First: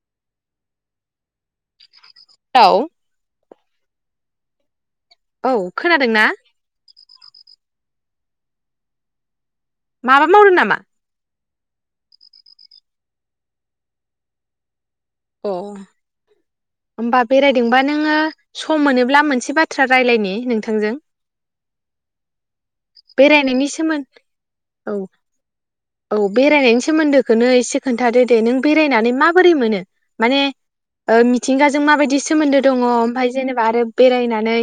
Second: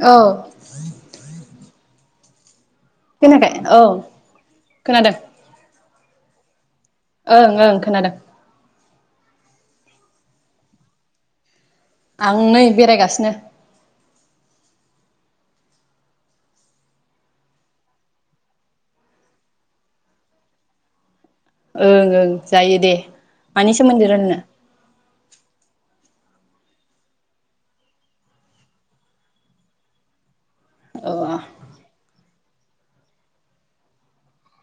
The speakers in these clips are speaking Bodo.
औ [unintelligible] ए औ खोनादों औ खोनादोंना ओं ओं खोनादों माबा मावदो नामा आं नै बेरायगासिनो औ होमबा बेरायदोंबा नोङो सम मोनोब्ला मोनसे बाथ्रा रायलायनि नोंथांजों ओं ओं जायो दे बेरायनायनि मानि सोमोन सोमोन्दो रोननो औ औ बेरायनायनि सोमोन्दोखोनो एसे खोन्थादो दे नों बेरायनानै माबोरै मोनो माने अ ओ मिथिंगाजों माबायदि सो सोमोन्दो दङ ओमफाय जेनेबा आरो बेरायनानै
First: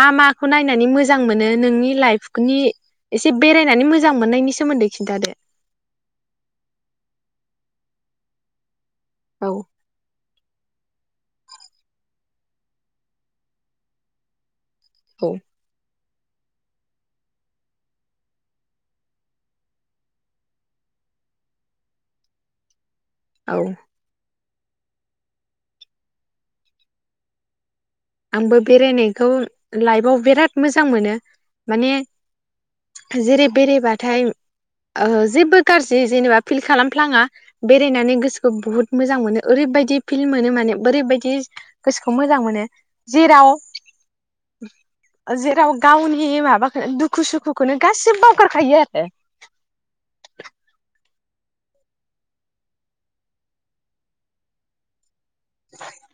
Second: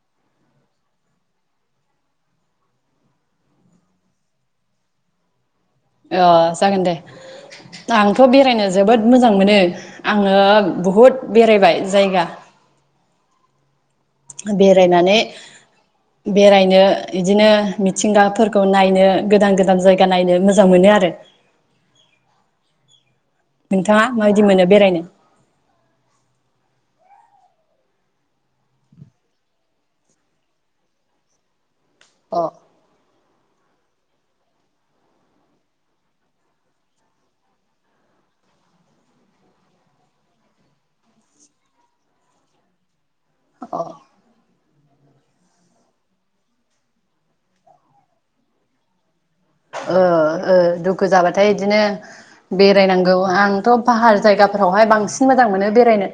मा माखौ नायनानै मोजां मोनो नोंनि लाइफनि एसे बेरायनानै मोजां मोननायनि सोमोन्दो खिन्थादो अ जागोन दे आंथ बेरायनो जोबोद मोजां औ मोनो आङो बहुद बेरायबाय जायगा बेरायनानै औ बेरायनो इदिनो मिथिंगाफोरखौ नायनो गोदान गोदान जायगा नायनो मोजां मोनो आरो औ नोंथाङा मायद बिदि मोनो बेरायनो आंबो बेरायनायखौ लाइफआव बिराद मोजां मोनो माने अ जेरै बेरायबाथाय ओ जेबो गाज्रि जेनेबा फिल खालामफ्लाङा बेरायनानै गोसोखौ बुहुद मोजां मोनो ओरैबायदि फिल मोनो माने ओरैबायदि गोसोखौ मोजां मोनो जिराव अ जेराव गावनि माबाखौ दुखु सुखुखौनो गासिबो बावगारखायो आरो बिदिनो बेरायनांगौ आंथ' फाहार जायगाफोरावहाय बांसिन बांसिन मोजां मोनो बेरायनो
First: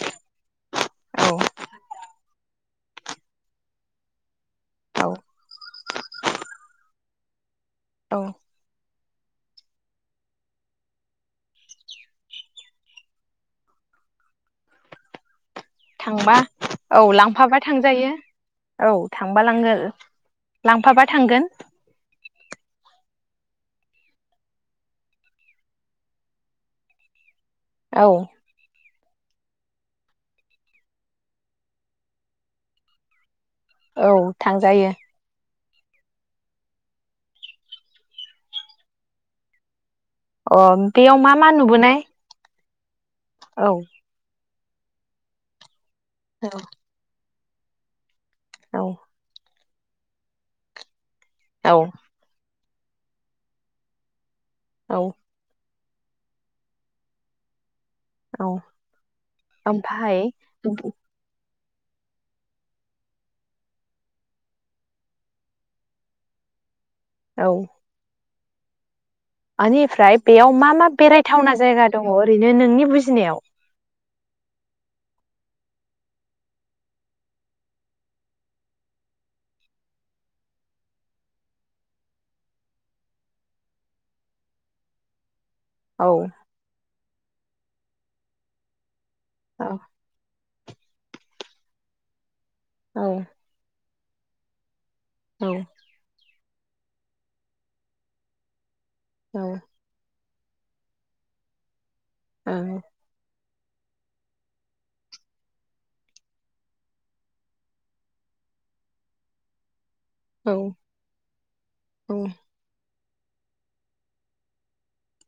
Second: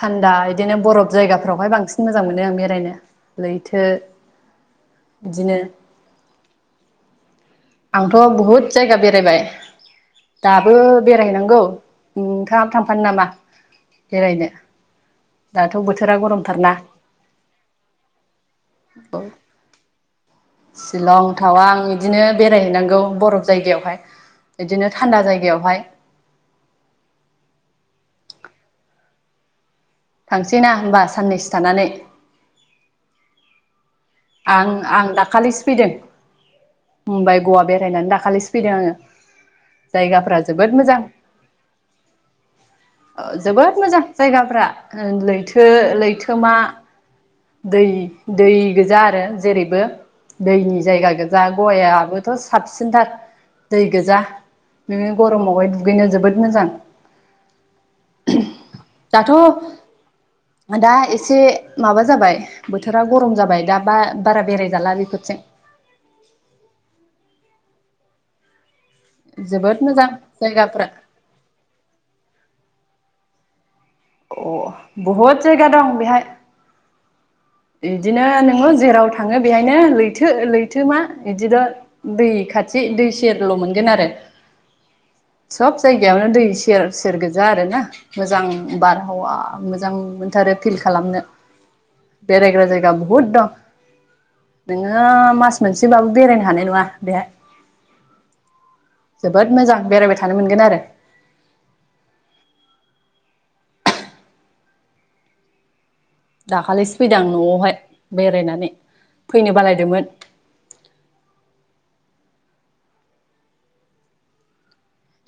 थान्दा बिदिनो बरफ जायगाफ्रावहाय बांसिन मोजां मोनो आं बेरायनो लैथो औ बिदिनो आंथ' औ बहुत जायगा बेर बेरायबाय दाबो बेरायनांगौ नोंथांङाबो थांफानो नामा बेरायनो? दाथ' बोथोरा थांबा गरमथारना औ लांफाबा थांजायो औ थांबा लांगोन। लांफाबा शिलं थांगोन थावां बिदिनो बेरायहैनांगौ बरफ जायगायावहाय बिदिनो थानदा जायगायावहाय औ थांसै ना होमबा साननैसो थानानै औ थांजायो आं-आं दाखालि फैदों मुम्बाइ गवा बेरायनानै दाखालिसो फैदों आङो जायगाफ्रा अ जोबोद मोजां बेयाव मा मा नुबोनाय औ जोबोद मोजां जायगाफ्रा लैथो औ लैथोमा दै दै गोजा आरो जेरैबो दैनि जायगा गोबां जा औ गयाबोथ साबसिनथार दै गोजा। औ नोङो गरमावबहाय दु दुगैनो जोबोद मोजां औ दाथ' ओमफाय दा एसे माबा जाबाय बोथोरा गरम जाबाय दा बा-बारा बेराय जाला बेफोरजों औ जोबोद मोजां आनिफ्राय बेयाव मा जायगाफ्रा मा बेरायथावना जायगा दङ' ओरैनो नोंनि बुजिनायाव? अ बहुद जायगा दं बेहाय बिदिनो नोङो जेराव थाङो बेहायनो लैथो लैथोमा इदिनो दै खाथि दै सेरल' मोनगोन आरो। सब औ जायगायावनो दै सेर सेर गोजा आरोना मोजां बार हावा औ मोजां मोनथारो। फिल खालामनो बेरायग्रा जायगा औ बहुद दं। नोङो मास औ मोनसेबाबो बेरायनो हानाय नङा बेहाय जोबोद मोजां बेरायबाय थ थानो मोनगोन आरो औ दाखालिसो फैदों आं न'आवहाय बेरायनानै फैनो बालायदोंमोन औ औ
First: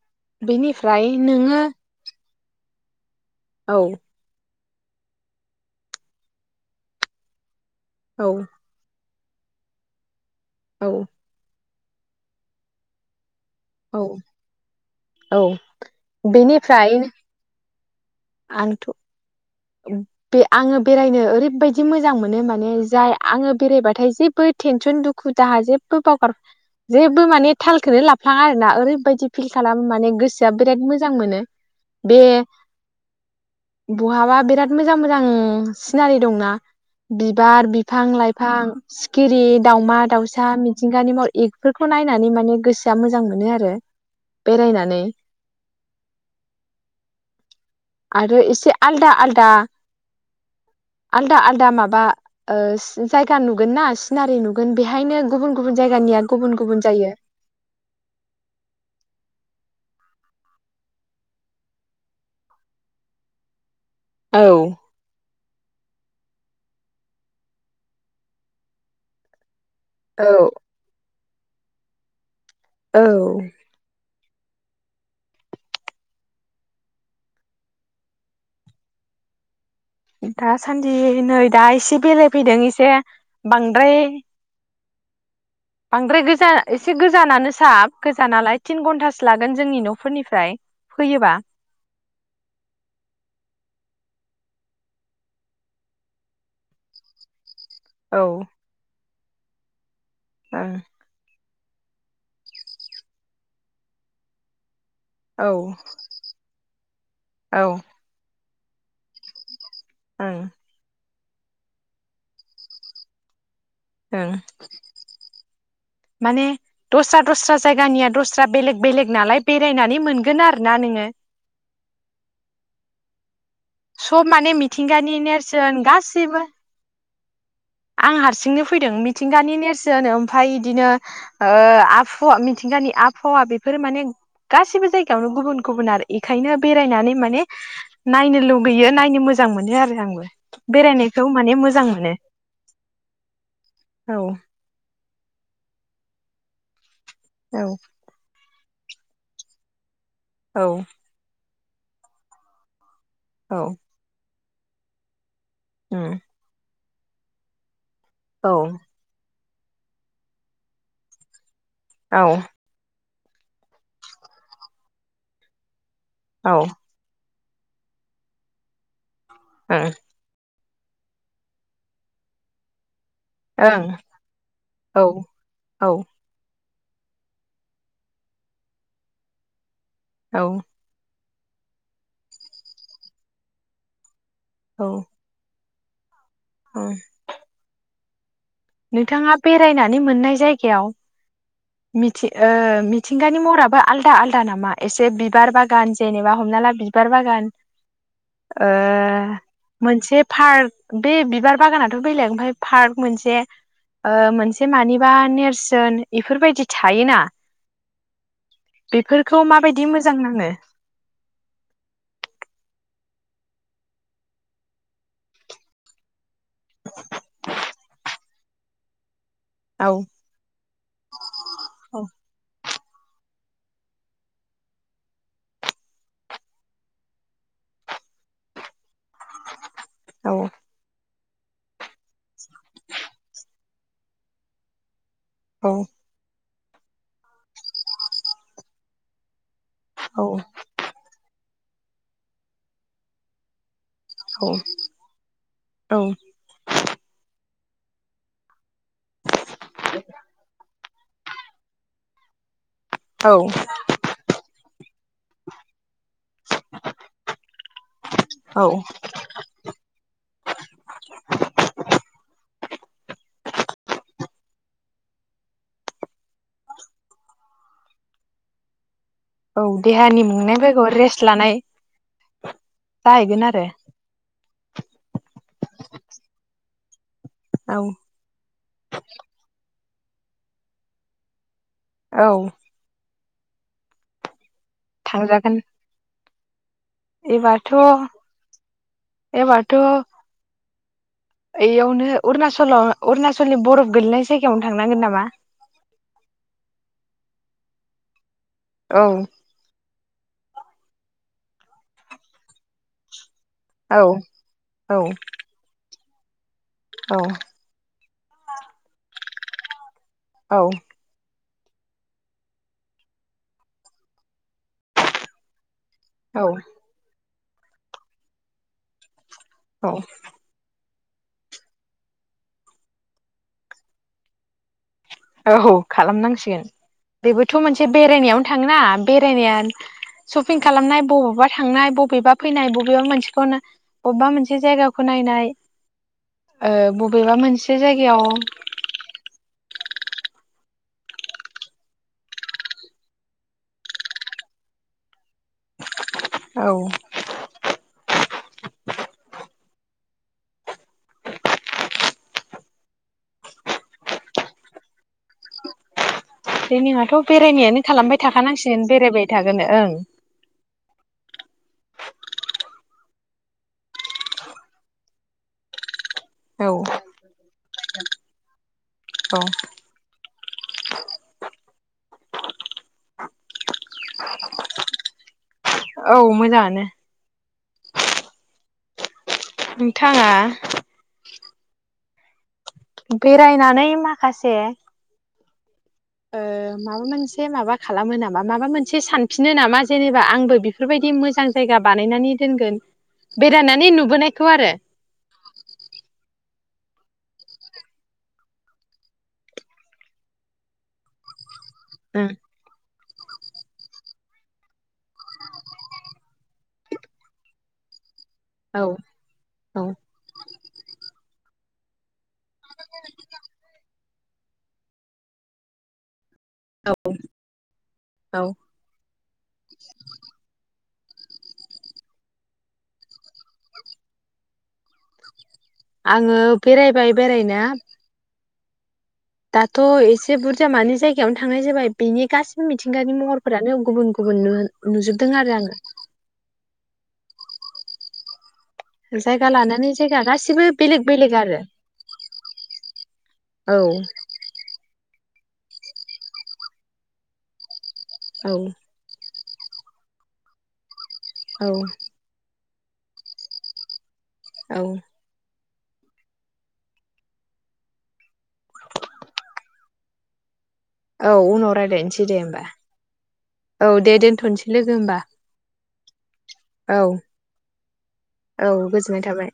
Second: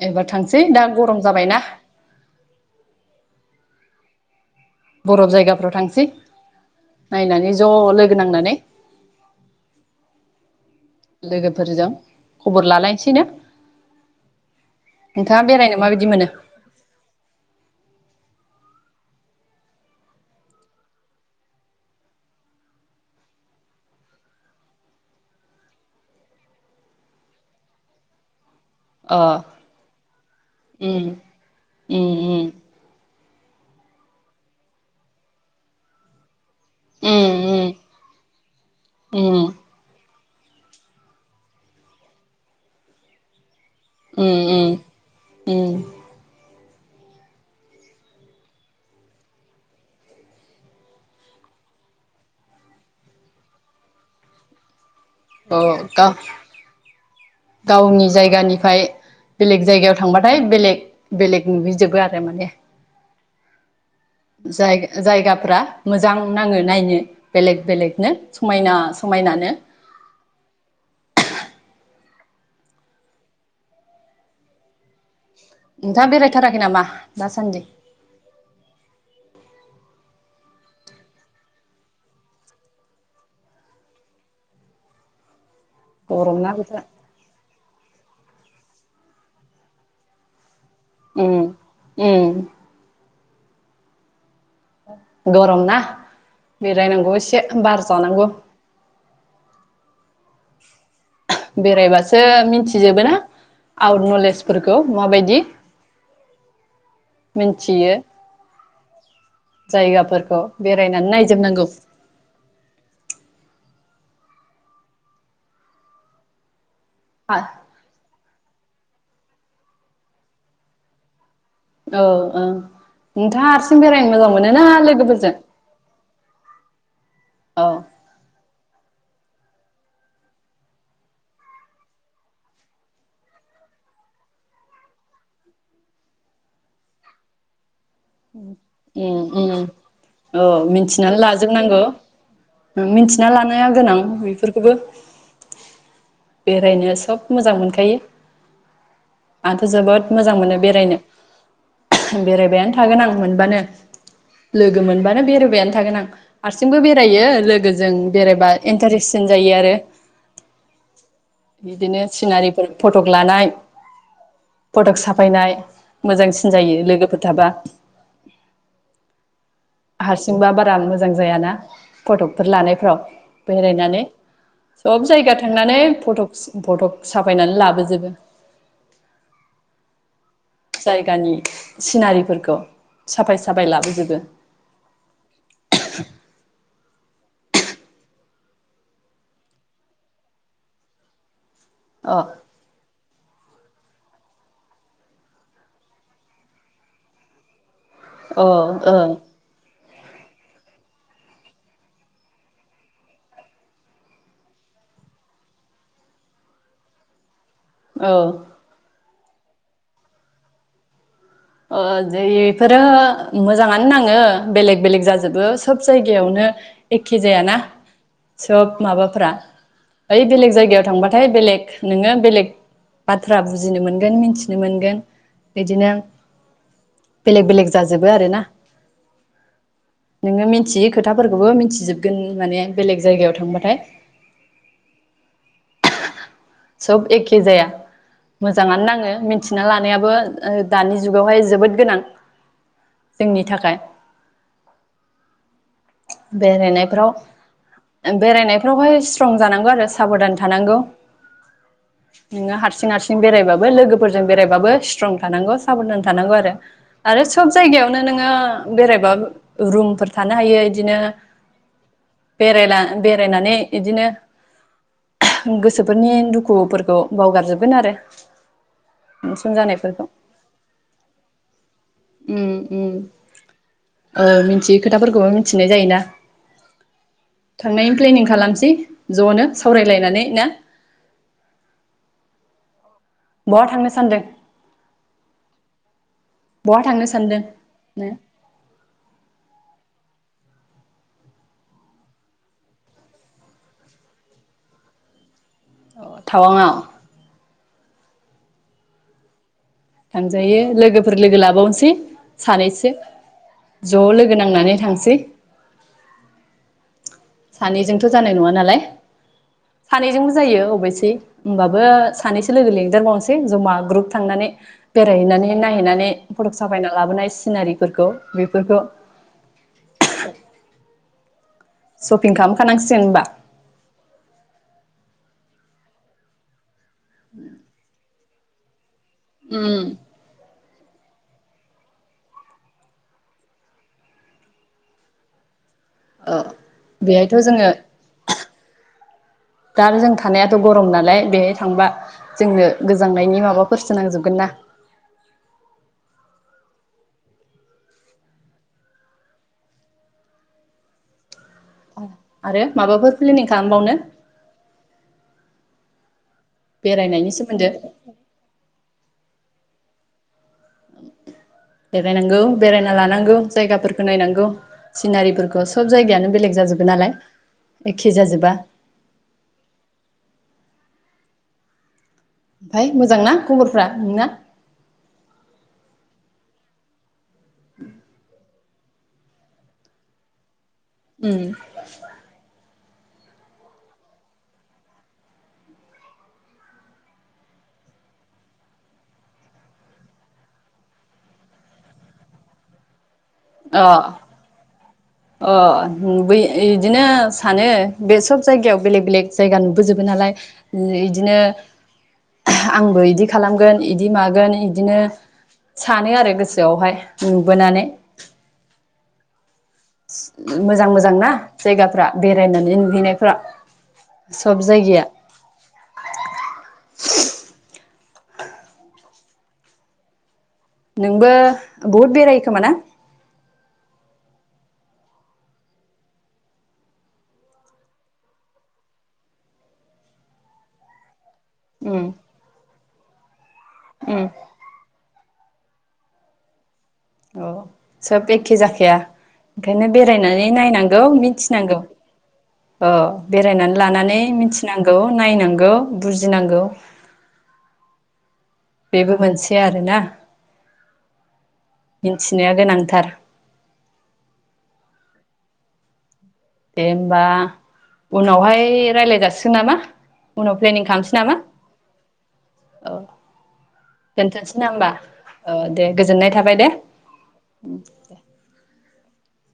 एबार थांसै दा बेनिफ्राय गरम नोङो जाबायना औ बरफ जायगाफ्राव थांसै नायनानै ज' लोगो औ नांनानै औ फोरजों खबर लालायनोसैनो औ औ बेरायनो माबायदि मोनो बेनिफ्राय आंथ' बे आङो बेरायनो ओरैबायाददि मोजां मोनो माने जाय आङो बेरायबाथाय जेबो टेनसन दुखु जाहा जेबो बावगार जेबो माने थालखौनो लाफ्लाङा आरोना अ ओरैबायाददि फिल खालाम माने गोसोआ बिराद उम मोजां मोनो उम बे उम बुहाबा बेराद मोजां मोजां सिनारि दंना उम बिबार उम बिफां लाइफां सिखिरि दाउमा दावसा था मिथिंगानि महर एफोरखौ नायनानै माने गोसोआ मोजां मोनो आरो उम उम बेरायनानै ओम आरो एसे आलदा आलदा आलदा आलदा माबा जायगा नुगोन ना सिनारि नुगोन बेहायनो गुबुन अ गुबुन गाव जायगानिया गुबुन गुबुन जायो गावनि जायगानिफ्राय बेलेग जायगायाव थांबाथाय बेलेग बेलेग नुहैजोबो आरो माने जाय औ जायगाफ्रा मोजां नाङो नायनो बेलेग बेलेगनो समायना समायनानो औ औ नोंथाङा बेरायथाराखै नामा दासान्दि दासान्दि नै दा एसे बेराय फैदों एसे बांद्राय बांद्राय गरम ना गोजान बोथोरा एसे गोजानानो साब गोजानालाय तिन घन्टासो लागोन जोंनि न'फोरनिफ्राय फैयोबा उम ओ गरम ना बेरायनांगौ एसे बार औ जानांगौ ओ बेरायबासो मिथिजोबो ना आउट नलेजफोर गौ माबायदि औ औ मिनथियो। जायगाफोरखौ ओं बेरायनानै नाय जोबनांगौ। ओं माने। आ दस्रा-दस्रा जायगानिया दस। [unintelligible] बेलेग-बेलेग नालाय बेरायनानै मोनगोन आरोना नोङो। औ औ नोंथाङा हारसिं बेरायनो सब मोजां माने मोनोना मिथिंगानि लोगोफोरजों। नेरसोन गासिबो औ आं हारसिंनो फैदों मिथिंगानि नेरसोन ओमफ इदिनो ओ आबफवा मिथिंगानि आबहावा बेफोर माने गासिबो जायगायावनो गुबुन-गुबुन आरो इखायनो बेरायनानै माने नायनो लु गैयो उम नायनो मोजां उम मोनो आरो आंबो औ मिथिनानै बेरायनायखौ माने लाजोबनांगौ मोजां मोनो। मिथिना लानाया गोनां औ बेफोरखौबो। बेरायनो सब। मोजां औ मोनखायो। आंथ जोबोद। मोजां मोनो औ बेरायनो। [unintelligible] बेरायबायानो थागोन आं। मोनबानो। औ लोगो मोनबानो [unintelligible] [unintelligible] थागोन आं उम हारसिंबो बेर जायो लोगोजों। बेरायबा औ इन्टारेसिन। जायो आरो। बिदिनो औ सिनारिफोर फट। फटक लानाय फटक साफायनाय। मोजांसिन औ ओं जायो लोगोफोर। थाबा। ओं हारसिंबा बात। [unintelligible] मोजां जायाना फटफोर लानायफ्राव। बेरायनानै सब औ जायगा थांनानै औ फटकस। फटक साफायनानै लाबोजोबो। औ जायगानि। सिनारिफोरखौ साफाय साफाय लाबोजोबो। औ। [inaudible] उम। नोंथाङा बेरायनानै मोननाय जायगायाव अ मिथि ओ मिथिंगानि म फोराबो आलदा आलदा नामा एसे बिबार बागान जेनेबा हमना ला बिबार बागान अ ओ ओं मोनसे पार्क बे बिबार बागानाथ' बेलेग ओमफ्राय पार्क मोनसे ओ मोनसे मानिबा नेरसोन इफोरबायदि थायोना औ बिफोरखौ माबायदि मोजां नाङो? ओ जे बिफोरो मोजाङानो नाङो बेलेग बेलेग जाजोबो सब जायगायावनो। एखे जाया ना। सब माबाफोरा औ ओइ बेलेग जायगायाव थांबाथाय बेलेग नोङो बेलेग बाथ्रा बुजिनो मोनगोन मिथिनो मोनगोन बिदिनो बेलेग बेलेग जाजोबो आरोना। औ नोङो मिथियो खो थाफोरखौबो मिथिजोबगोन माने बेलेग जायगायाव थांबाथाय औ सब एखे जाया मोजाङानो नाङो मि थिना लानायाबो औ ओ दानि जुगावहाय जोबोद गोनां जोंनि थाखाय। औ बेरायनायफोराव बेरायनाय बेवहाय स्ट्रं जानांगौ आरो साबधान थानांगौ। नोङो हा रसिं हारसिं औ बेरायबाबो लोगोफोरजों बेरायबाबो स्ट्रं थानांगौ साब'धान थानांगौ आरो आरो सब जायगायावनो नोङो औ बेरायबा रुमफोर थानो हायो बिदिनो बेरायला बेरायनानै बिदिनो गो सोफोरनि दुखुफोरखौ बावगारजोबगोन आरो थेनसन औ जानायफोरखौ देहानि मेंनायफोरखौ रेस्ट लानाय उम उम जाहैगोन आरो ओ मिनथियै खोथाफोरखौबो मिथिनाय जायोना। थांनायनि प्लेनिं खालामनोसै ज'नो। सावरायलायनानै ना? औ बहा थांनो सानदों? थांजागोन। बहा थांनो सानदों एबारथ' नो एबारथ' ओयावनो अरुणचल अरुणचलनि बरफ गोलैनाय जायगायावनो थांनांगोन नामा? थावांआव? औ थांजायो लोगोफोर लोगो लाबावनोसै सानैसो। ज' औ लोगो नांनानै औ थांसै। सानैजों थ' जानाय नङा नालाय। सानैजोंबो जायो औ अबैसे ओमबाबो सानैसो लोगो लिंदेरबावनोसै जमा ग्रुप थांनानै बेरायहैनानै नाय हैनानै औ फट'क साफायना लाबोनायस सिनारिफोरखौ बेफोरखौ औ सपिं खामखानांसिगोन ओमबा? औ खालामनांसिगोन। बेबोथ' मोनसे बेरायनायाव थांना बेरायनाया उम सपिं खालामनाय बबावबा थांनाय बबेबा फैनाय बबेबा मोनसेखौनो बबबा मोनसे जायगाखौ नायनाय। औ ओ बबेबा बेहायथ' जोङो मोनसे जायगायाव दा जों थानायाथ' गरम नालाय बेहाय थांबा जोंनो गोजांनायनि माबाफोर सो नांजोबगोन ना। औ आरो माबाफोर प्लेनिं खालामबावनो? प्लेनिंआथ' बेरायनायनि सोमोन्दै बेरायनायानो खालामबाय थाखानांसिगोन बेरायबाय थागोन ओं। बेरायनांगौ बेरायना लानांगौ जायगाफोरखो नायनांगौ सिनारिफोरखौ स जायगायानो बेलेग ओं जाजोबबाय नालाय। एखे जाजोबा औ ओमफाय मोजांना खबरफ्रा नोंना? औ मोजाङानो। नोंथाङा उम बेरायनानै माखासे ओ माबा मोनसे माबा खालामो नामा माबा मोनसे सानफिनो नामा जेनेबा आंबो बेफोरबायदि मोजां जायगा बानायनानै दोनगोन अ बेरायनानै नुबोनायखौ आरो अ बै इदिनो सानो बे सब जायगायाव बेलेग बेलेग जायगा नुबोजोबो नालाय इदिनो उम आंबो इदि खालामगोन इदि मागोन इदिनो सानो आरो गोसोआवहाय नुबोनानै। औ औ मोजां मोजां ना जायगाफ्रा बे रायनानै नुहैनायफ्रा। सब जायगाया औ। औ। [inaudible] नोंबो बहुद बेरायखोमा ना? आङो बेरायबाय बेरायनाया दाथ' एसे बुरजा मानो जाय नो थांनाय जाबाय उम बेनि गासि मिथिंगानि महर फोरानो गुबुन उम गुबुन नुजोबदों आरो आङो। औ सोब एखे जाखाया जायगा ओंखायनो लानानै जायगा बेरायनानै गासिबो नायनांगौ बेलेग बेलेग आरो मिथिनांगौ अ औ बेरायनानै लानानै मिथिनांगौ। नायनांगौ बुजिनांगौ। औ बेबो मोनसे आरोना। औ मिथिनाया गोनां थार। औ। दे होमबा उनावहाय रायलायगासिगोन नामा उनाव प्लेनिं खालामसै औ नामा उनाव रायज्लायनोसै दे होमबा औ औ दे दोनथ'नोसै लोगो होमबा औ दे गोजोननाय थाबाय दे औ औ गो जोननाय थाबाय।